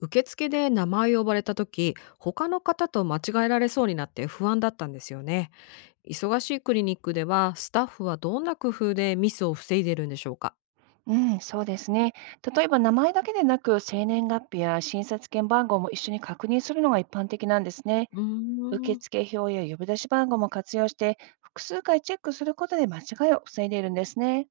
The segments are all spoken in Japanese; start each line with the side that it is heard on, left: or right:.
left: 受付で名前を呼ばれた時、他の方と間違えられそうになって不安だったんですよね。忙しいクリニックではスタッフはどんな工夫でミスを防いでるんでしょうか？
right: うん、そうですね。例えば名前だけでなく、生年月日や診察券番号も一緒に確認するのが一般的なんですね。
left: うー
right: 受
left: ん。
right: 付表や呼び出し番号も活用して、複数回チェックすることで間違いを防いでいるんですね。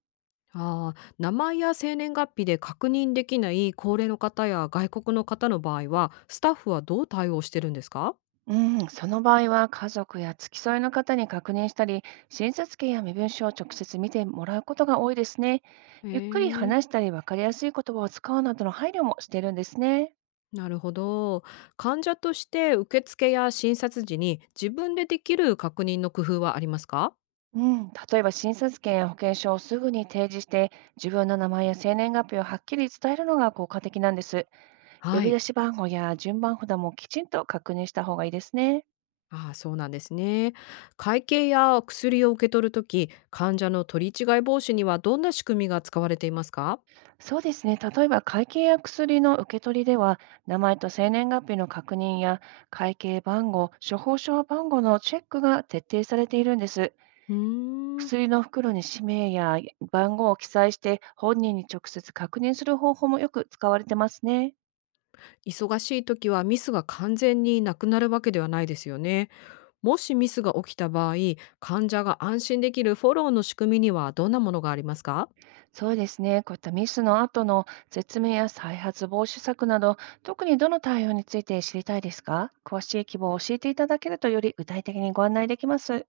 left: あー、名前や生年月日で確認できない高齢の方や外国の方の場合はスタッフはどう対応してるんですか？
right: うん、その場合は家族や付き添いの方に確認したり、診察券や身分証を直接見てもらうことが多いですね。
left: へ
right: ゆっくり
left: え。
right: 話したり、分かりやすい言葉を使うなどの配慮もしているんですね。
left: なるほど。患者として受付や診察時に自分でできる確認の工夫はありますか？
right: うん、例えば診察券や保険証をすぐに提示して、自分の名前や生年月日をはっきり伝えるのが効果的なんです。呼
left: は
right: び出
left: い。
right: し番号や順番札もきちんと確認した方がいいですね。
left: ああ、そうなんですね。会計や薬を受け取るとき、患者の取り違い防止にはどんな仕組みが使われていますか？
right: そうですね、例えば会計や薬の受け取りでは、名前と生年月日の確認や会計番号、処方箋番号のチェックが徹底されているんです。
left: うーん。
right: 薬の袋に氏名や番号を記載して、本人に直接確認する方法もよく使われてますね。
left: 忙しいときはミスが完全になくなるわけではないですよね。もしミスが起きた場合、患者が安心できるフォローの仕組みにはどんなものがありますか？
right: そうですね。こういったミスの後の説明や再発防止策など、特にどの対応について知りたいですか？詳しい希望を教えていただけるとより具体的にご案内できます。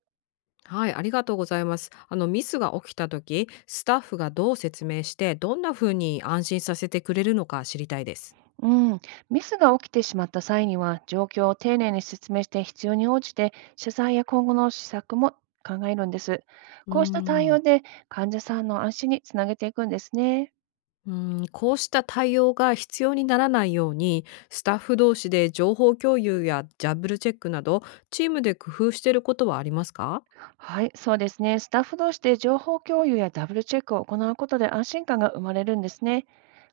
left: はい、ありがとうございます。ミスが起きたとき、スタッフがどう説明して、どんな風に安心させてくれるのか知りたいです。
right: うん。ミスが起きてしまった際には、状況を丁寧に説明して必要に応じて、謝罪や今後の施策も考えるんです。
left: うー
right: こうした対応
left: ん。
right: で患者さんの安心につなげていくんですね。
left: うん、こうした対応が必要にならないように、スタッフ同士で情報共有やジャブルチェックなど、チームで工夫していることはありますか？
right: はい、そうですね。スタッフ同士で情報共有やダブルチェックを行うことで安心感が生まれるんですね。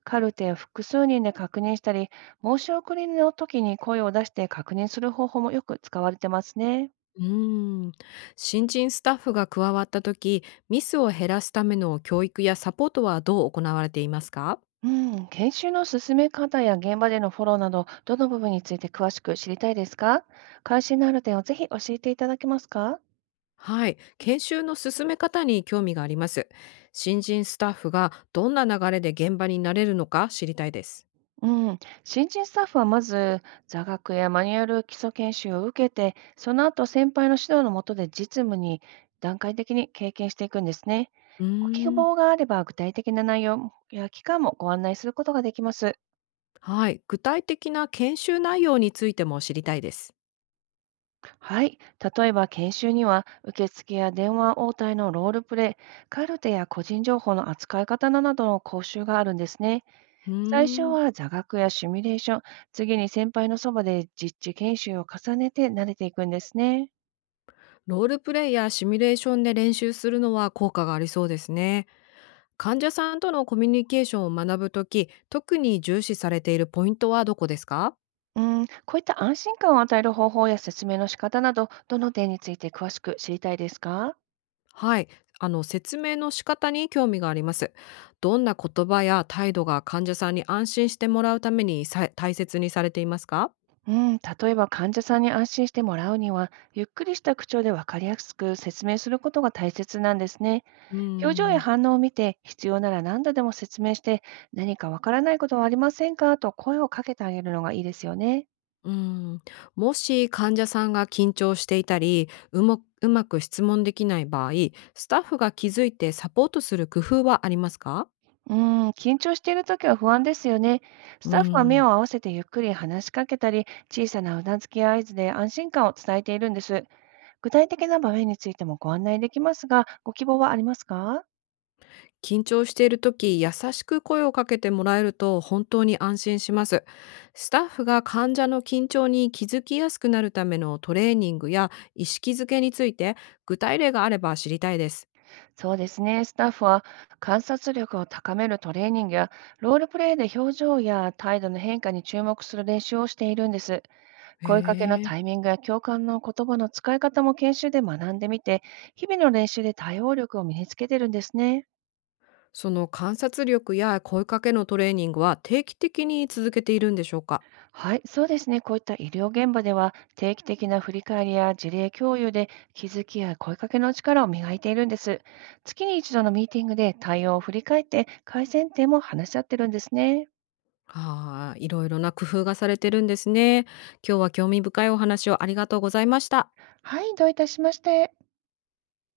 right: カルテを複数人で確認したり、申し送りの時に声を出して確認する方法もよく使われてますね。
left: うーん、新人スタッフが加わった時、ミスを減らすための教育やサポートはどう行われていますか？
right: うん、研修の進め方や現場でのフォローなど、どの部分について詳しく知りたいですか？関心のある点をぜひ教えていただけますか？
left: はい、研修の進め方に興味があります。新人スタッフがどんな流れで現場になれるのか知りたいです。
right: うん、新人スタッフはまず座学やマニュアル基礎研修を受けて、その後先輩の指導の下で実務に段階的に経験していくんですね。
left: うー
right: ご希
left: ん、
right: 望があれば具体的な内容や期間もご案内することができます。
left: はい、具体的な研修内容についても知りたいです。
right: はい。例えば研修には受付や電話応対のロールプレイ、カルテや個人情報の扱い方などの講習があるんですね。
left: うー
right: 最初
left: ん、
right: は座学やシミュレーション、次に先輩のそばで実地研修を重ねて慣れていくんですね。
left: ロールプレイやシミュレーションで練習するのは効果がありそうですね。患者さんとのコミュニケーションを学ぶとき、特に重視されているポイントはどこですか？
right: うん、こういった安心感を与える方法や説明の仕方など、どの点について詳しく知りたいですか？
left: はい、説明の仕方に興味があります。どんな言葉や態度が患者さんに安心してもらうためにさ大切にされていますか？
right: うん、例えば患者さんに安心してもらうには、ゆっくりした口調で分かりやすく説明することが大切なんですね。
left: うー
right: 表情や
left: ん。
right: 反応を見て、必要なら何度でも説明して、何かわからないことはありませんかと声をかけてあげるのがいいですよね。
left: うん、もし患者さんが緊張していたりもうまく質問できない場合、スタッフが気づいてサポートする工夫はありますか？
right: うーん、緊張しているときは不安ですよね。
left: う
right: スタッフは目
left: ん。
right: を合わせてゆっくり話しかけたり、小さなうなずきや合図で安心感を伝えているんです。具体的な場面についてもご案内できますが、ご希望はありますか？
left: 緊張している時、優しく声をかけてもらえると本当に安心します。スタッフが患者の緊張に気づきやすくなるためのトレーニングや意識づけについて、具体例があれば知りたいです。
right: そうですね。スタッフは観察力を高めるトレーニングや、ロールプレイで表情や態度の変化に注目する練習をしているんです。
left: へ
right: 声かけの
left: え。
right: タイミングや共感の言葉の使い方も研修で学んでみて、日々の練習で対応力を身につけてるんですね。
left: その観察力や声かけのトレーニングは定期的に続けているんでしょうか？
right: はい、そうですね。こういった医療現場では、定期的な振り返りや事例共有で、気づきや声かけの力を磨いているんです。月に一度のミーティングで対応を振り返って、改善点も話し合ってるんですね。
left: はあ、いろいろな工夫がされてるんですね。今日は興味深いお話をありがとうございました。
right: はい、どういたしまして。